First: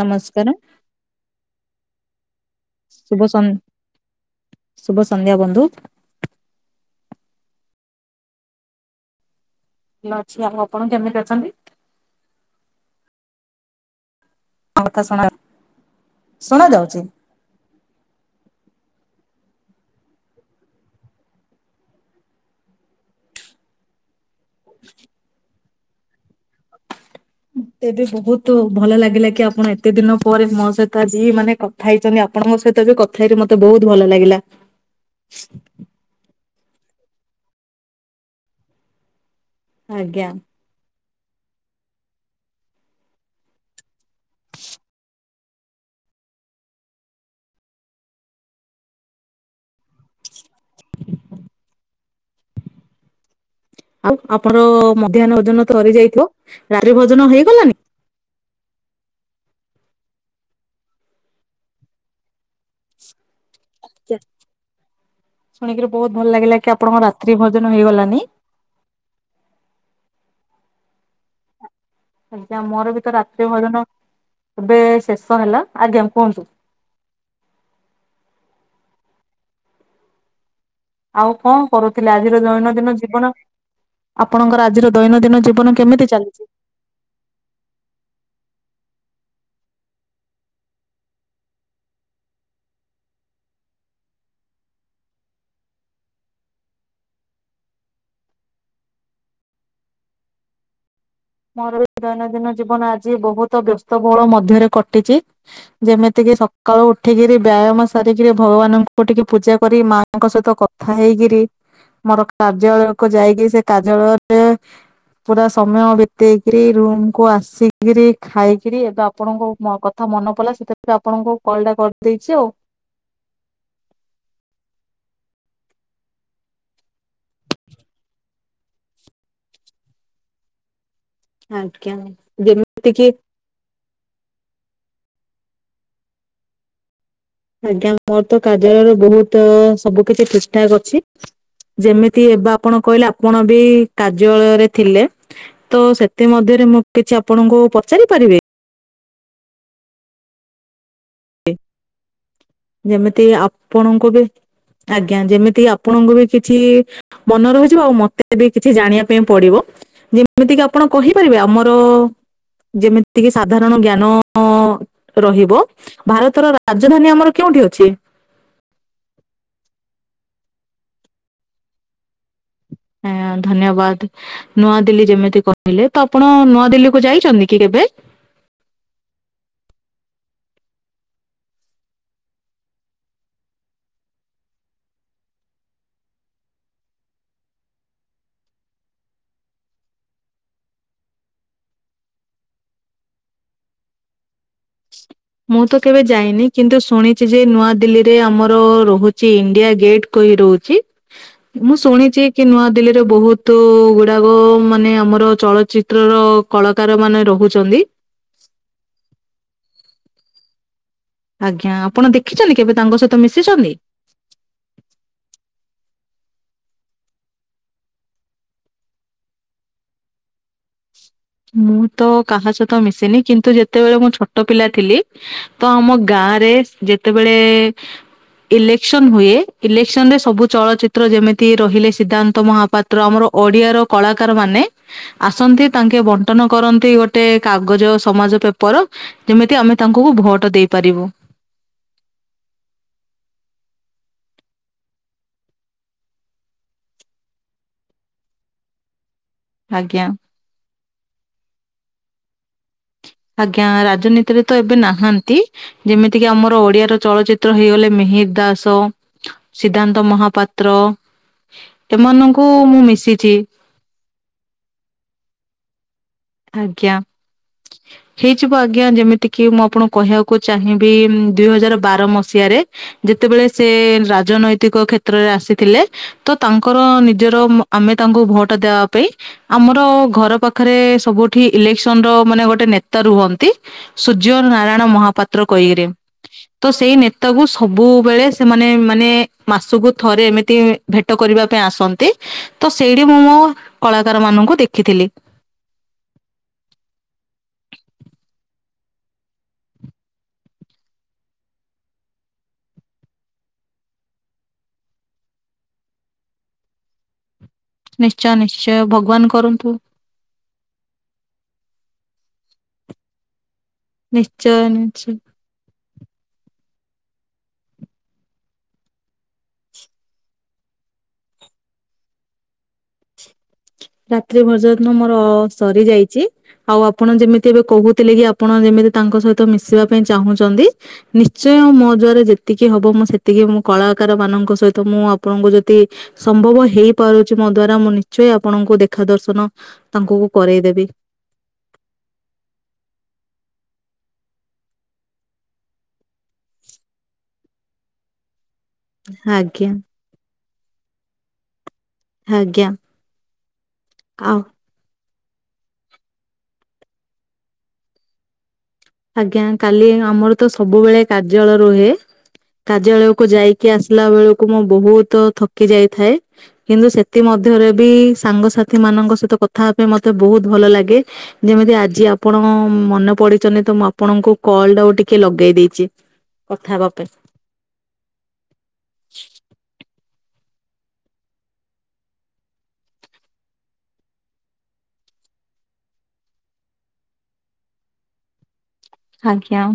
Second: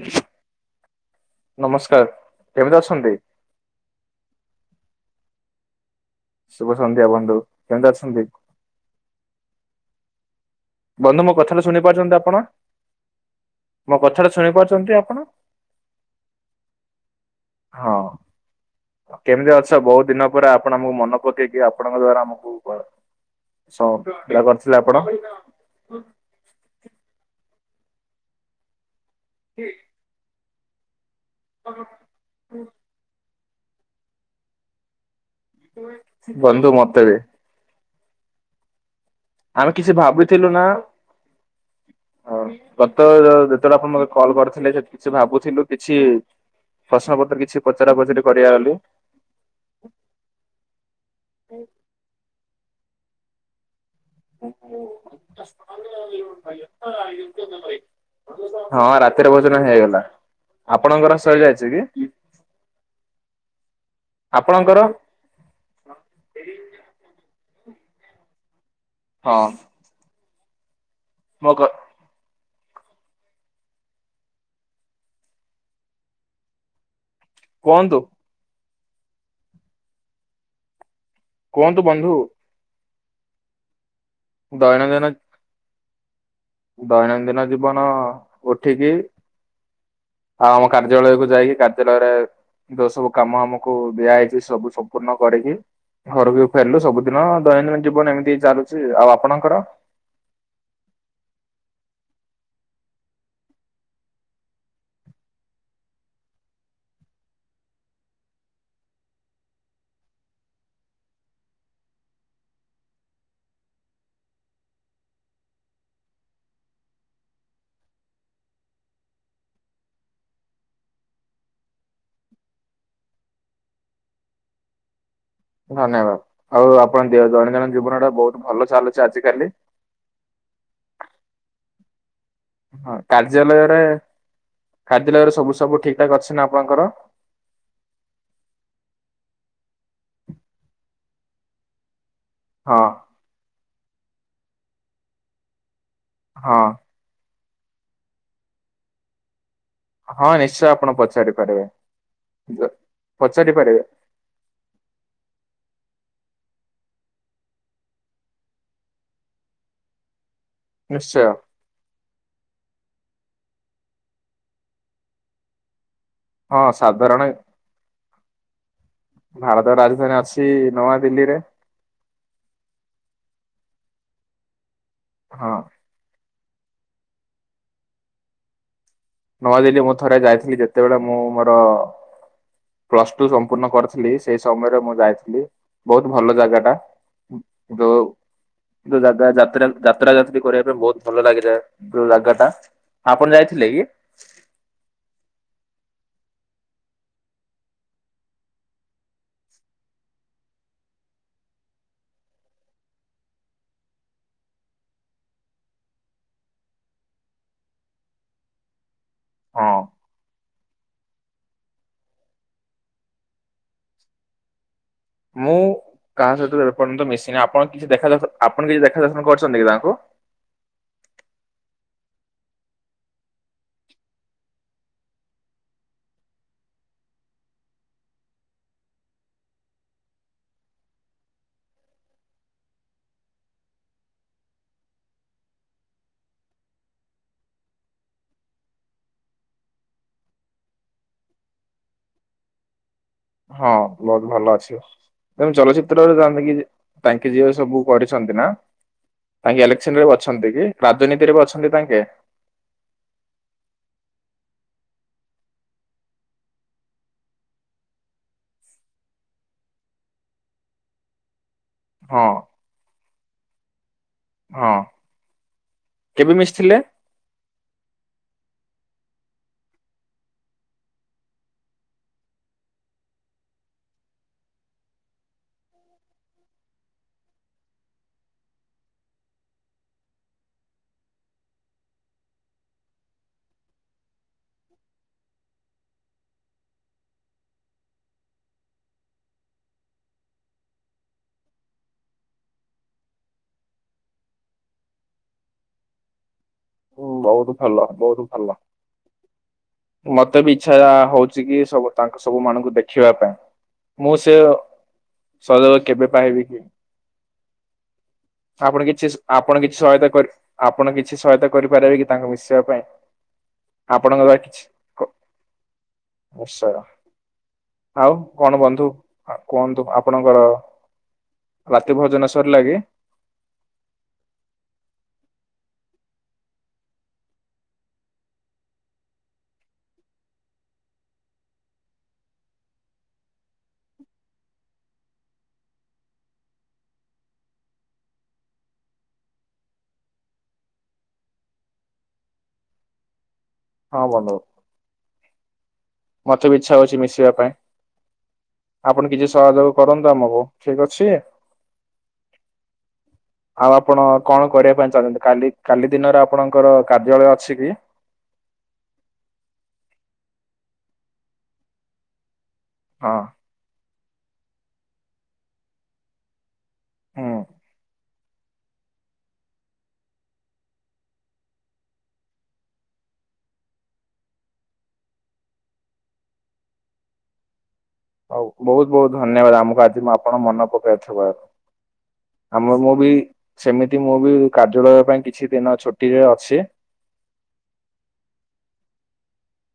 ନମସ୍କାର। ନମସ୍କାର୍ କେମିତି ଅଛନ୍ତି? ଶୁଭସନ୍ଧ୍ୟା ବନ୍ଧୁ। ଶୁଭସନ୍ଧ୍ୟା ବନ୍ଧୁ କେମିତି ଅଛନ୍ତି? ଭଲ ଅଛି ଆଉ। ଆପଣ କେମିତି ବନ୍ଧୁ ମୋ ଅଛନ୍ତି? କଥାଟା ଶୁଣି ପାରୁଛନ୍ତି ଆପଣ, ମୋ କଥାଟା ଶୁଣି ପାରୁ ମୋ କଥା ଶୁଣା-ଶୁଣା ଯାଉଛି? ହଁ। କେମିତି ଅଛ ବହୁତ ଦିନ ପରେ ଆପଣ ଆମକୁ ମନ ପକେଇକି ଆପଣଙ୍କ ଦ୍ଵାରା ଆମକୁ ସ [unintelligible] କରିଥିଲେ ଆପଣ। ମତେ ବି ବହୁତ ଭଲ ଲାଗିଲା କି ଆପଣ ଏତେ ଦିନ ପରେ ମୋ ସହିତ ଆଜିି ମାନେ କଥା ହେଇଚନ୍ତି ଆ ଆପଣ ମୋ ସହିତ ଏବେ କଥା ହେଇକି ମତେ ବହୁତ୍ ଭଲ ଲାଗିଲା। ବନ୍ଧୁ ମତେ ବି। ଆମେ କିଛି ଆଜ୍ଞା ଭାବିଥିଲୁ ନା [inaudible] ହଁ ଗତ ଯେତେବେଳେ ଆପଣ ମତେ କଲ କରିଥିଲେ ସେ କିଛି ଭାବୁଥିଲୁ କିଛି ପ୍ରଶ୍ନପତ୍ର କିଛି ପଚରା ପଚରି କରିବା ବୋଲି। ଆଉ ଆପଣର ମଧ୍ୟାହ୍ନ ଭୋଜନ ତ ସରିଯାଇଥିବ, ରାତ୍ରି ଭୋଜନ ହେଇଗଲଣିି? ହଁ ରାତିରେ ଭୋଜନ ହେଇଗଲା, ଆପଣଙ୍କର ସରିଯାଇଛି କି? [inaudible] ଆପଣଙ୍କର? ଶୁଣିକିରି ବହୁତ୍ ଭଲ ଲାଗିଲା କି ଆପଣଙ୍କର ରାତ୍ରି ଭୋଜନ ହେଇଗଲାନି। ହଁ। ମୋ କ ଆଜ୍ଞା ମୋର ବି ତ ରାତ୍ରି ଭଜନ ଏବେ ଶେଷ ହେଲା, ଆଜ୍ଞା କୁହନ୍ତୁ। କୁହନ୍ତୁ। ଆଉ କଣ କୁହନ୍ତୁ କରୁଥିଲ ବନ୍ଧୁ। ଆଜିର ଦୈନଦିନ ଜୀବନ ଆପଣଙ୍କର ଆଜିର ଦୈନନ୍ଦିନ ଦୈନଦିନ ଜୀବନ କେମିତି ଚାଲିଛି। ଦୈନନ୍ଦିନ ଜୀବନ ଉଠିକି ଆଉ ଆମ କାର୍ଯ୍ୟାଳୟକୁୁ ଯାଇକି କାର୍ଯ୍ୟାଳୟରେ ଯୋଉ ସବୁ କାମ ଆମକୁ ଦିଆହେଇଛି ସବୁ ସମ୍ପୂର୍ଣ୍ଣ କରିକି ଘରକୁ ବି ଫେରିଲୁ ସବୁଦିନ ଦୈନନ୍ଦିନ ଜୀବନ ଏମିତି ଚାଲୁଛି ଆଉ ଆପଣଙ୍କର [unintelligible] ଦୈନନ୍ଦିନ ଜୀବନ ଆଜି ବହୁତ ବ୍ୟସ୍ତବହୁଳ ମଧ୍ୟରେ କଟିଛି। ଯେମିତି କି ସକାଳୁ ଉଠିକିରି ବ୍ୟାୟାମ ସାରିକିରି ଭଗବାନଙ୍କୁ ଟିକେ ପୂଜା କରି ମା ଙ୍କ ସହିତ କଥା ହେଇକିରି ମୋର କାର୍ଯ୍ୟାଳୟକୁ ଯାଇକି ସେ କାର୍ଯ୍ୟାଳୟରେ ପୁରା ସମୟ ବି ତେଇକିରି ରୁମୁ କୁୁ ଆସିକିରି ଖାଇକିରି ଏବେ ଆପଣଙ୍କୁ ମୋ କଥା ମନେ ପଡିଲା ସେଥି ଆପଣଙ୍କୁ କଲ ଟା କରିଦେଇଛି ଆଉ। ଧନ୍ୟବାଦ ଆଉ ଆପଣ ଦେ ଦୈନନ୍ଦିନ ଜୀବନ ଟା ବହୁତ ଭଲ ଚାଲୁଛି ଆଜିିକାଲି। [inaudible] ଆଜ୍ଞା ଯେମିତି କିି [unintelligible] ରେ କାର୍ଯ୍ୟଳୟରେ ସବୁ ସବୁ ଠିକ ଠାକ ଅଛି ନା ଆପଣଙ୍କର। ଆଜ୍ଞା ମୋର ତ କାର୍ଯ୍ୟାଳୟରେ ବହୁତ ସବୁ କିଛି ଠିକଠାକ୍ ଅଛି। ଯେମିତି ଏବେ ହଁ ଆପଣ କହିଲେ ଆପଣ ବି କାର୍ଯ୍ୟାଳୟରେ ଥିଲେ ତ ସେ ତା ହଁ ମଧ୍ୟରେ ମୁଁ କିଛି ଆପଣଙ୍କୁ ପଚାରି ପାରିବି। ହଁ ନିଶ୍ଚୟ ଆପଣ ପଚାରିବେ [unintelligible] ଯେମିତି ପଚାରି ପାରିବେ ଆପଣଙ୍କୁ ବି ଆଜ୍ଞା ଯେମିତି ଆପଣଙ୍କୁ ବି କିଛି ମନେ ରହିଯିବ ଆଉ ମତେ [unintelligible] ବି କିଛି ଜାଣିବା ପାଇଁ ପଡିବ ଯେମିତି କିି ଆପଣ ନିଶ୍ଚୟ କହିପାରିବେ ଆମ ହଁ ଯେମିତିକି ସାଧାରଣ ଜ୍ଞାନ ରହିବ। ଭାରତର ହଁ ରାଜଧାନୀ ସାଧାରଣ ଆମର କେଉଁଠି ଅଛି। ଭାରତ ର ରାଜଧାନୀ ଅଛି ନୂଆ ଦିଲ୍ଲୀରେ। ହଁ ଧନ୍ୟବାଦ ନୂଆଦିଲ୍ଲୀ ଯେମିତି ହଁ। କହିଲେ ତ ଆପଣ ନୂଆଦିଲ୍ଲୀ କୁ ଯାଇଛନ୍ତି କି କେବେ? ନୂଆଦିଲ୍ଲୀ ମୁଁ ଥରେ ଯାଇଥିଲି ଯେତେବେଳେ ମୁଁ ମୋର ପ୍ଲସ ଟୁ ସମ୍ପୂର୍ଣ୍ଣ କରିଥିଲି ସେଇ ସମୟରେ ମୁଁ ଯାଇଥିଲି ବହୁତ ଭଲ ଜାଗା ଟା। [unintelligible] ଯୋଉ ଜାଗା ଯାତ୍ରା ଯାତ୍ରା ଯାତ୍ରୀ କରିବା ପାଇଁ ବହୁତ ଭଲ ଲାଗିଥାଏ ଜାଗା ଟା। ଆପଣ ଯାଇଥିଲେ କି? ମୁଁ ତ କେବେ ଯାଇନି କିନ୍ତୁ ଶୁଣିଛି ଯେ ନୂଆଦିଲ୍ଲୀରେ ଆମର ରହୁଛି ଇଣ୍ଡିଆ ଗେଟ୍। କି ରହୁଛି। ମୁଁ ଶୁଣିଛି କି ନୂଆଦିଲ୍ଲୀରେ ବହୁତ ଗୁଡାକ ମାନେ ଆମର ଚଳଚି ତ୍ର ର କଳାକାର ମାନେ ରହୁଛନ୍ତି। ହଁ ଆଜ୍ଞା ଆପଣ ଦେଖିଛନ୍ତି କେବେ ତାଙ୍କ ସହିତ ମିଶିଛନ୍ତି? ମୁଁ କାହା ସହିତ ଏପର୍ଯ୍ୟନ୍ତ ମିଶିନି ଆପଣ କିଛି ଦେଖା ଆପଣ କିଛି ଦେଖାଦର୍ଶନ କରିଛନ୍ତି କି ତାଙ୍କୁ? ମୁଁ ତ କାହା ସହିତ ମିଶିନି କିନ୍ତୁ ଯେତେବେଳେ ମୁଁ ଛୋଟ ପିଲା ଥିଲି ତ ଆମ ଗାଁରେ ଯେତେବେଳେ ଇଲେକ୍ସନ ହୁଏ ଇଲେକ୍ସନ ରେ ସବୁ ଚଳଚିତ୍ର ଯେମିତି ରହିଲେ ସିଦ୍ଧାନ୍ତ ମହାପାତ୍ ତ୍ର ଆମର ଓଡିଆର କଳାକାର ମାନେ ଆସନ୍ତି ତାଙ୍କ ବଣ୍ଟନ କରନ୍ତି ଗୋଟେ କାଗଜ ସମାଜ ପେପର ଯେମିତି ଆମେ ତାଙ୍କୁ ଭୋଟ ଦେଇପାରିବୁ। ହଁ ବହୁତ [unintelligible] ଭଲ ଅଛି। ତମ ଚଳଚିତ୍ରରେ ଯାଆନ୍ତି କି ତାଙ୍କେ ଯିଏ ସବୁ କରିଛନ୍ତି ନା ତାଙ୍କେ ଇଲେକ୍ସନ ଆଜ୍ଞା ରେ ବି ଅଛନ୍ତି କି ରାଜନୀତିରେ ବି ଅଛନ୍ତି ତାଙ୍କେ। ଆଜ୍ଞା ରାଜନୀତିରେ ତ ଏବେ ନାହାନ୍ତି। ଯେମିତିକି ଆମର ଓଡିଆର ଚଳଚିତ୍ର ହେଇଗଲେ ମିହିରି ଦାସ। ସିଦ୍ଧାନ୍ତ ମହାପାତ୍ର ହଁ ଏମାନଙ୍କୁ ମୁଁ ମିଶିଛି। ହଁ। କେବେ ମିଶିଥିଲେ? ଆଜ୍ଞା। ହେଇଯିବ ଆଜ୍ଞା ଯେମିତିକିି ମୁଁ ଆପଣଙ୍କୁ କହିବାକୁ ଚାହିଁବି ଦୁଇ ହଜାର ବାର ମସିହାରେ ଯେତେବେଳେ ସେ ରାଜନୈତିକ କ୍ଷେତ୍ରରେ ଆସିଥିଲେ। ତ ତାଙ୍କର ନିଜର ଆମେ ତାଙ୍କୁ ଭୋଟ ଦେବା ପାଇଁ ଆମର ଘର ପାଖରେ ସବୁଠି ଇଲେକ୍ସନ ର ମାନେ ଗୋଟେ ନେତା ରୁହନ୍ତି। ସୂର୍ଯ୍ୟ ନାରାୟଣ ମହାପାତ୍ର କ ଇଏରେ। ତ ସେଇ ନେତାକୁ ସବୁବେଳେ ସେମାନେ ମାନେ ମାସକୁ ଥରେ ଏମିତି ଭେଟ କରିବା ପାଇଁ ଆସନ୍ତି। ତ ସେଇଠି ମୁଁ ମୋ କଳାକାର ମାନଙ୍କୁ ଦେଖିଥିଲି। [inaudible] ଉଁ, ବହୁତ ଭଲ। ବହୁତ ଭଲ। ମତେ ବି ଇଚ୍ଛା ହଉଛି କି ସବୁ ତାଙ୍କ ସବୁ ମାନଙ୍କୁ ଦେଖିବା ପାଇଁ। ମୁଁ ସେ ସଜଗ କେବେ ପାଇବି କି? ନିଶ୍ଚୟ ନିଶ୍ଚୟ ଭଗବାନ କରନ୍ତୁ। ସୟତା କର ଆପଣ କିଛି ସହାୟତା କରିପାରିବେ କି ତାଙ୍କୁ ମିଶେଇବା ପାଇଁ? ଆପଣଙ୍କ ଦ୍ୱାରା ନିଶ୍ଚୟ କିଛି ନିଶ୍ଚୟ [unintelligible] ଆଉ କଣ ବନ୍ଧୁ କୁହନ୍ତୁ ଆପଣଙ୍କର ରାତି ଭୋଜନ ସରିଲା କି? ରାତ୍ରି ଭୋଜନ ମୋର ସରି ଯାଇଛି। ଆଉ ଆପଣ ଯେମିତି ଏବେ କହୁଥିଲେ କି ଆପଣ ଯେମିତି ତାଙ୍କ ସହିତ ମିଶିବା ପାଇଁ ଚାହୁଁଛନ୍ତି। ନିଶ୍ଚୟ ମୋ ଦ୍ୱାରା ଯେତିକି ହବ ମୁଁ ସେତିକି। ମୁଁ କଳାକାର ମାନଙ୍କ ସହିତ ମୁଁ ଆପଣଙ୍କୁ ଯଦି ସମ୍ଭବ ହେଇପାରୁଛି ମୋ ଦ୍ଵାରା ମୁଁ ନିଶ୍ଚୟ ଆପଣଙ୍କୁ ଦେଖା ଦର୍ଶନ ତାଙ୍କୁ କରେଇଦେବି। ହଁ ବନ୍ଧୁ। ମତେ ବି ଇଚ୍ଛା ହଉଛି ମିଶିବା ପାଇଁ। ଆପଣ କିଛି ଆଜ୍ଞା ସହଯୋଗ କର ନ୍ତୁ ଆମକୁ ଠିକ ଅଛି। ଆଜ୍ଞା ଆଉ ଆପଣ ଆଉ କଣ କରିବା ପାଇଁ ଚାହୁଁଛନ୍ତି? କାଲି କାଲି ଦିନରେ ଆପଣଙ୍କର କାର୍ଯ୍ୟାଳୟ ଅଛି କି? ଆଜ୍ଞା କାଲି ଆମର ତ ସବୁବେଳେ କାର୍ଯ୍ୟାଳୟ ରୁହେ। ହଁ କାର୍ଯ୍ୟାଳୟକୁୁ ଯାଇ କି ଆସିଲା ବେଳକୁ ମୁଁ ବହୁତ ଥକି ଯାଇଥାଏ। କିନ୍ତୁ ସେଥି ହୁଁ। ମଧ୍ୟରେ ବି ସାଙ୍ଗସା ଥୀ ମାନଙ୍କ ସହିତ କଥା ହେବା ପାଇଁ ମତେ ବହୁତ ଭଲ ଲାଗେ। ଯେମିତି ଆଜି ଆପଣ ମନେ ପଡିଛନ୍ତି। ତ ମୁଁ ଆପଣଙ୍କୁ କଲଟାକୁ ଟିକେ ଲଗେଇ ଦେଇଛି। କଥାହେବା ପାଇଁ। ହଉ ବହୁତ ବହୁତ ଧନ୍ୟବାଦ ଆମକୁ ଆଜି ମୁଁ ଆପଣ ମନ ପକେଇଥିବାରୁ। ଆମ ମୁଁ ବି ସେମିତି ମୁଁ ବି କାର୍ଯ୍ୟାଳୟ ପାଇଁ କିଛି ଦିନ ଛୁଟିରେ ଅଛି। ଆଜ୍ଞା।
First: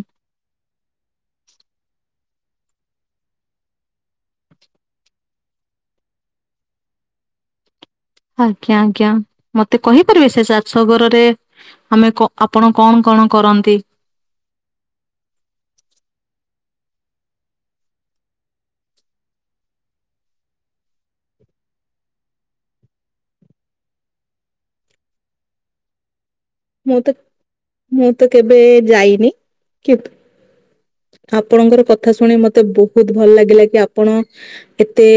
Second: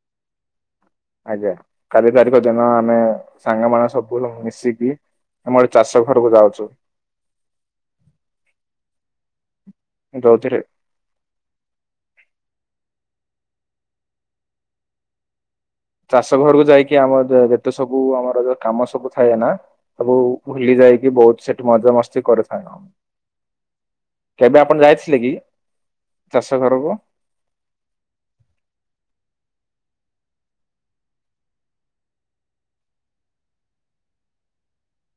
ଆଜ୍ଞା। କାଲି ତାରିଖ ଦିନ ଆମେ ସାଙ୍ଗମାନଙ୍କ ବୁ ମିଶିକି ଆମର ଚାଷ ଘରକୁ ଯାଉଛୁ। ଆଜ୍ଞା ଆଜ୍ଞା ମତେ କହିପାରିବେ ସେ ଚା ଯୋଉଥିରେ ଷ ଘରରେ ଆମେ କ ଆପଣ କଣ କଣ କରନ୍ତି? ଚାଷ ଘରକୁ ଯାଇକି ଆମର ଯେତେ ସବୁ ଆମର କାମ ସବୁ ଥାଏ ନା ସବୁ ଭୁଲି ଯାଇକି ବହୁତ ସେଠି ମଜା ମସ୍ତି କରୁ ସାଙ୍ଗ କେବେ ଆପଣ ଯାଇଥିଲେ କି? ଚାଷ ଘରକୁ ମୁଁ ତ ମୁଁ ତ କେବେ ଯାଇନି କି ଆପଣଙ୍କର କଥା ଶୁଣି ମତେ ବହୁତ ଭଲ ଲାଗିଲା କି ଆପଣ ଏତେ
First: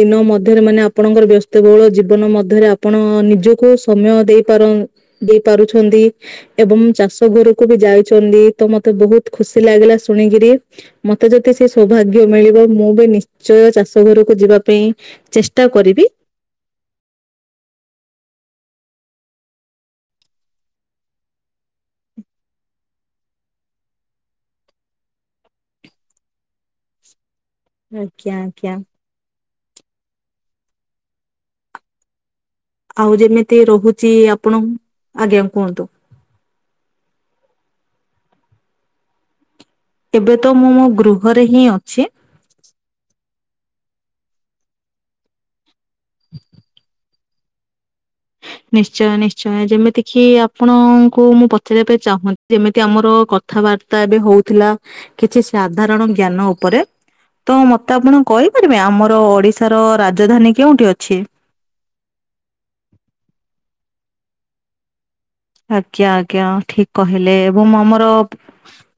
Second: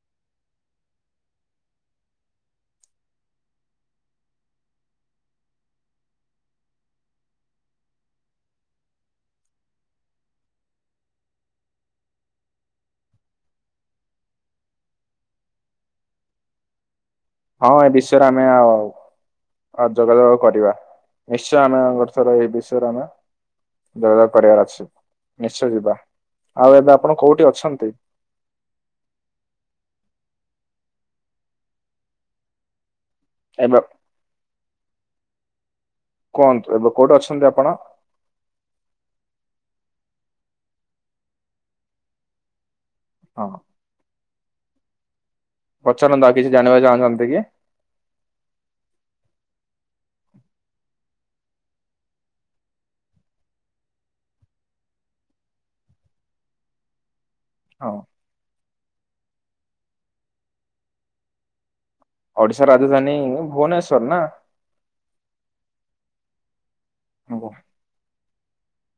ଦିନ ମଧ୍ୟରେ ମାନେ ଆପଣଙ୍କର ବ୍ୟସ୍ତବହୁଳ ଜୀବନ ମଧ୍ୟରେ ଆପଣ ନିଜକୁ ସମୟ ଦେଇପାର ଦେଇପାରୁଛନ୍ତି। ଏବଂ ଚାଷ ଘରକୁ ବି ଯାଇଛନ୍ତି। ତ ମତେ ବହୁତ ଖୁସି ଲାଗିଲା ଶୁଣିକିରି ମତେ ଯଦି ସେ ସୌଭାଗ୍ୟ ମିଳିବ ମୁଁ ବି ନିଶ୍ଚୟ ଚାଷ ଘରୁ କୁ ଯିବା ପାଇଁ ଚେଷ୍ଟା କରିବି। ହଁ ଏ ବିଷୟରେ ଆମେ ଆଉ ଆଉ ଯୋଗାଯୋଗ କରିବା ନିଶ୍ଚୟ ଆମେ ଏ ବର୍ଷରେ ଏଇ ବିଷୟରେ ଆମେ ଯୋଗ କରିବାର ଅଛି ନିଶ୍ଚୟ ଯିବା ଆଉ ଏବେ ଆପଣ କୋଉଠି ଅଛନ୍ତି ଆଜ୍ଞା ଆଜ୍ଞା ଆଉ ଯେମିତି ଏବେ ରହୁଛି ଆପଣ ଆଜ୍ଞା କୁହନ୍ତୁ କୁହନ୍ତୁ ଏବେ କୋଉଠି ଅଛନ୍ତି ଆପଣ ଏବେ ତ ମୁଁ ଗୃହରେ ହିଁ ଅଛି ହଁ ପଚାରନ୍ତୁ ଆଉ କିଛି ଜାଣିବାକୁ ଚାହୁଁଛନ୍ତି କି ନିଶ୍ଚୟ ନିଶ୍ଚୟ ଯେମିତି କିି ଆପଣଙ୍କୁ ମୁଁ ପଚାରିବା ପାଇଁ ଚାହୁଁ ଯେମିତି ଆମର କଥାବାର୍ତ୍ତା ଏବେ ହଉଥିଲା କିଛି ସାଧାରଣ ଜ୍ଞାନ ଉପରେ ତ ହଁ ମତେ ଆପଣ କହିପାରିବେ ଆମର ଓଡ଼ିଶାର ରାଜଧାନୀ କେଉଁଠି ଅଛି ଓଡିଶା ରାଜଧାନୀ ଭୁବନେଶ୍ଵର ନା ଆଜ୍ଞା ଆଜ୍ଞା ଠିକ କହିଲେ ହଁ। ଏବଂ ଆମର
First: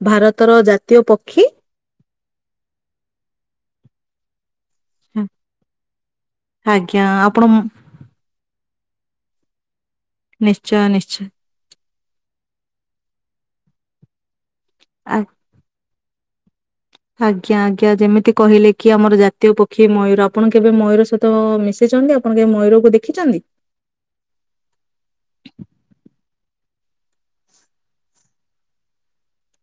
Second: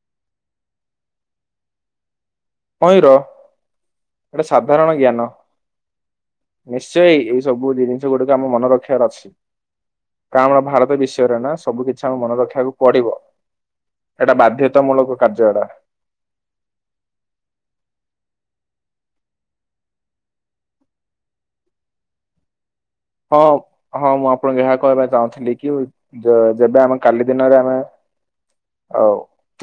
ଭାରତର ଜାତୀୟ ପକ୍ଷୀ ମୟୂର ଗୋଟେ ସାଧାରଣ ଜ୍ଞାନ ଆଜ୍ଞା ନିଶ୍ଚୟ ଏଇ ଆପଣ ମ- ସବୁ ଜିନିଷ ଏଗୁଡିକ ଆମ ମନ ରଖିବାର ଅଛି କାଣା ଆମର ନିଶ୍ଚୟ ଭାରତ ନିଶ୍ଚୟ ବିଷୟରେ ନା ସବୁ କିଛି। ଇଚ୍ଛାଆଉମନେ ରଖିବାକୁ ପଡିବ ଏଇଟା ବାଧ୍ୟତାମୂଳକ ଆ- କାର୍ଯ୍ୟ ଏଟା। ଆଜ୍ଞା ଆଜ୍ଞା ଯେମିତି କହିଲେ କି ଆମର ଜାତୀୟ ପକ୍ଷୀ ମୟୂର ଆପଣ କେବେ ମୟୂର ସହିତ ମିଶିଛନ୍ତି ଆଉ ଆପଣ କେବେ ମୟୂର କୁ ଦେଖ ହଁ ହଁ ମୁଁ ଆପଣଙ୍କୁ ଏହା କହିବା ପାଇଁ ଚାହୁଁଥିଲି କି ଯେବେ ଆମେ କାଲି ଦିନରେ ଆମେ ଆଉ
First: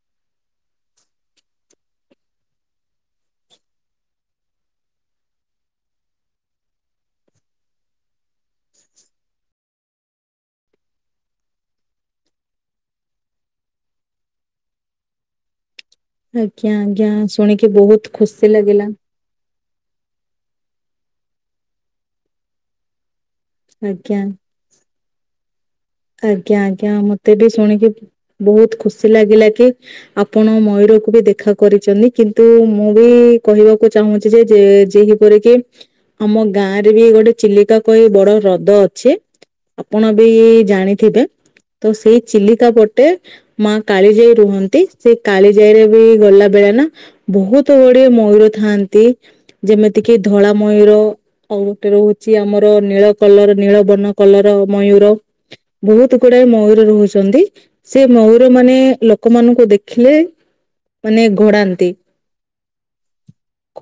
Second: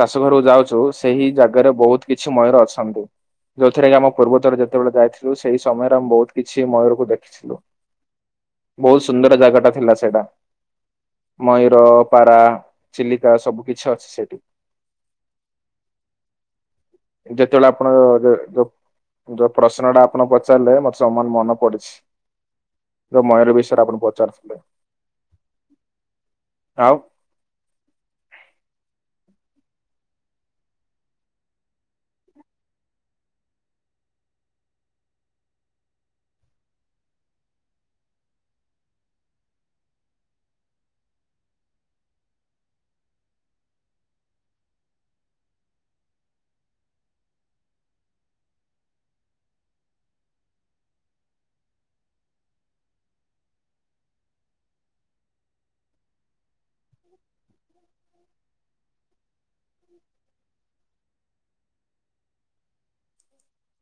ଚାଷ ଘରକୁ ଯାଉଛୁ ସେଇ ଜାଗାରେ ବହୁତ କିଛି ମୟୂର ଅଛନ୍ତି ଯୋଉଥିରେ କି ଆମ ପୂର୍ବତର ଯେତେବେଳେ ଯାଇଥିଲୁ ସେଇ ସମୟରେ ଆମେ ବହୁତ କିଛି ମୟୂରକୁ ଦେଖିଥିଲୁ। ବହୁତ ସୁନ୍ଦର ଜାଗାଟା ଥିଲା ସେଇଟା। ମୟୂର ପାରା ଚିଲିକା ସବୁ କିିଛି ଅଛି ସେଠି, ଆଜ୍ଞା ଆଜ୍ଞା ଯେତେବେଳେ ଶୁଣିକି ଆପଣ ବହୁତ ଖୁସି ଯୋଉ ଲାଗିଲା। ଯୋଉ ପ୍ରଶ୍ନ ଟା ଆପଣ ପଚାରିଲେ ମତେ ସମାନ ମନ ପଡିଛି। ଯୋଗମୟୂର ବିଷୟରେ ଆପଣ ଆଜ୍ଞା ପଚାରୁଥିଲେ। ଆଜ୍ଞା ଆଜ୍ଞା ଆଉ ମତେ ବି ଶୁଣିକି ବହୁତ ଖୁସି ଲାଗିଲା କି ଆପଣ ମୟୂରକୁ ବି ଦେଖା କରିଛନ୍ତି କିନ୍ତୁ ମୁଁ ବି କହିବାକୁ ଚାହୁଁଛି ଯେ ଯେହି କରିକି ଆମ ଗାଁ ରେ ବି ଗୋଟେ ଚିଲିକା କ ବଡ ହ୍ରଦ ଅଛି ଆପଣ ବି ଜାଣିଥିବେ ତ ସେଇ ଚିଲିକା ପଟେ ମା କାଳିଜାଇ ରୁହନ୍ତି ସେ କାଳିଜାଇରେ ବି ଗଲା ବେଳେ ନା ବହୁତ ଗୁଡିଏ ମୟୂର ଥାଆନ୍ତି ଯେମିତି କିି ଧଳା ମୟୂର ଆଉ ଗୋଟେ ରହୁଛି ଆମର ନୀଳ କଲର ନୀଳ ବନ କଲର ମୟୂର ବହୁତ ଗୁଡାଏ ମୟୂର ରହୁଛନ୍ତି ସେ ମୟୂର ମାନେ ଲ ଲୋକମାନଙ୍କୁ ଦେଖିଲେ ମାନେ ଘୋଡ଼ାନ୍ତି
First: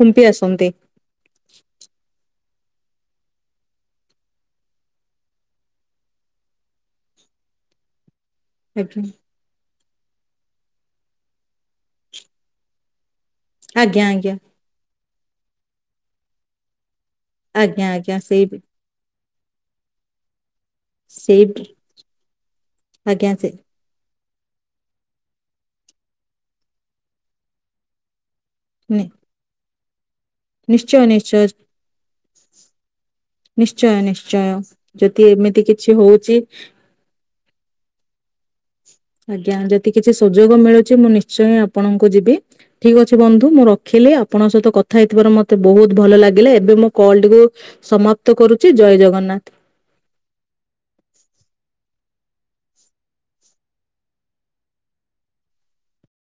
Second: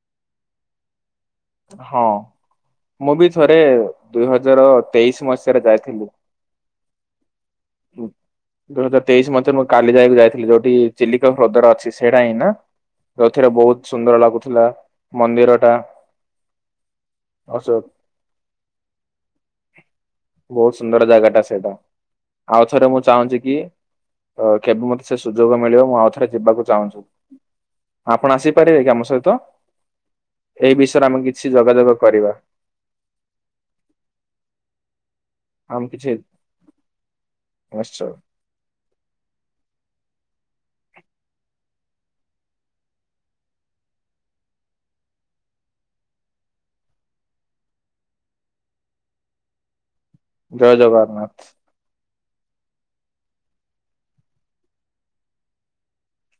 ଖୁମ୍ପି ଆସନ୍ତି। ହଁ। ମୁଁ ବି ଥରେ ଦୁଇ ହଜାର ତେଇଶି ମସିହାରେ ଯାଇଥିଲି। ହୁଁ। ଦୁଇ ହଜାର ତେଇଶ ମଧ୍ୟରେ ମୁଁ କାଲି ଯାକୁ ଯାଇଥିଲି ଯୋଉଠି ଚିଲିକା ହ୍ରଦର ଅଛି ସେଇଟା ହିଁ ନା? ଯେଉଥିରେ ବହୁତ ଆଜ୍ଞା ସୁନ୍ଦର ଆଜ୍ଞା ଲାଗୁଥିଲା ମନ୍ଦିର ଟା। ଅସ ଆଜ୍ଞା ଆଜ୍ଞା ସେଇ ବି ବହୁତ ସୁନ୍ଦର ଜାଗା ଟା ସେଇ ସେଇଟା ଆଉଥରେ ମୁଁ ଆଜ୍ଞା ଚାହୁଁଛି ସେ କି କେବେ ମତେ ସେ ସୁଯୋଗ ମିଳିବ ମୁଁ ଆଉ ଥରେ ଯିବାକୁ ଚାହୁଁଛି। ଆପଣ ଆସିପାରିବେ କି ଆମ ନି- ସହିତ? ଏଇ ନିଶ୍ଚୟ ବିଷୟରେ ଆମେ କିଛି ନିଶ୍ଚୟ। ଯୋଗାଯୋଗ କରିବା। ନିଶ୍ଚୟ ନିଶ୍ଚୟ ଯଦି ଏମି ଆମ କିଛି ଆଶ୍ଚ ଆଜ୍ଞା ଯଦି କିଛି ସୁଯୋଗ ମିଳୁଛି ମୁଁ ନିଶ୍ଚୟିଁ ଆପଣଙ୍କୁ ଯିବି। ଠିକ ଅଛି ବନ୍ଧୁ ମୁଁ ରଖିଲି ଆପଣଙ୍କ ସହିତ କଥା ହେଇଥିବାର ମତେ ବହୁତ ଭଲ ଲାଗିଲା ଏବେ ମୁ କଲ ଟିକୁ। ସମାପ୍ତ କରୁଛି ଜୟ ଜଗନ୍ନାଥ। ଜୟ ଜଗନ୍ନାଥ।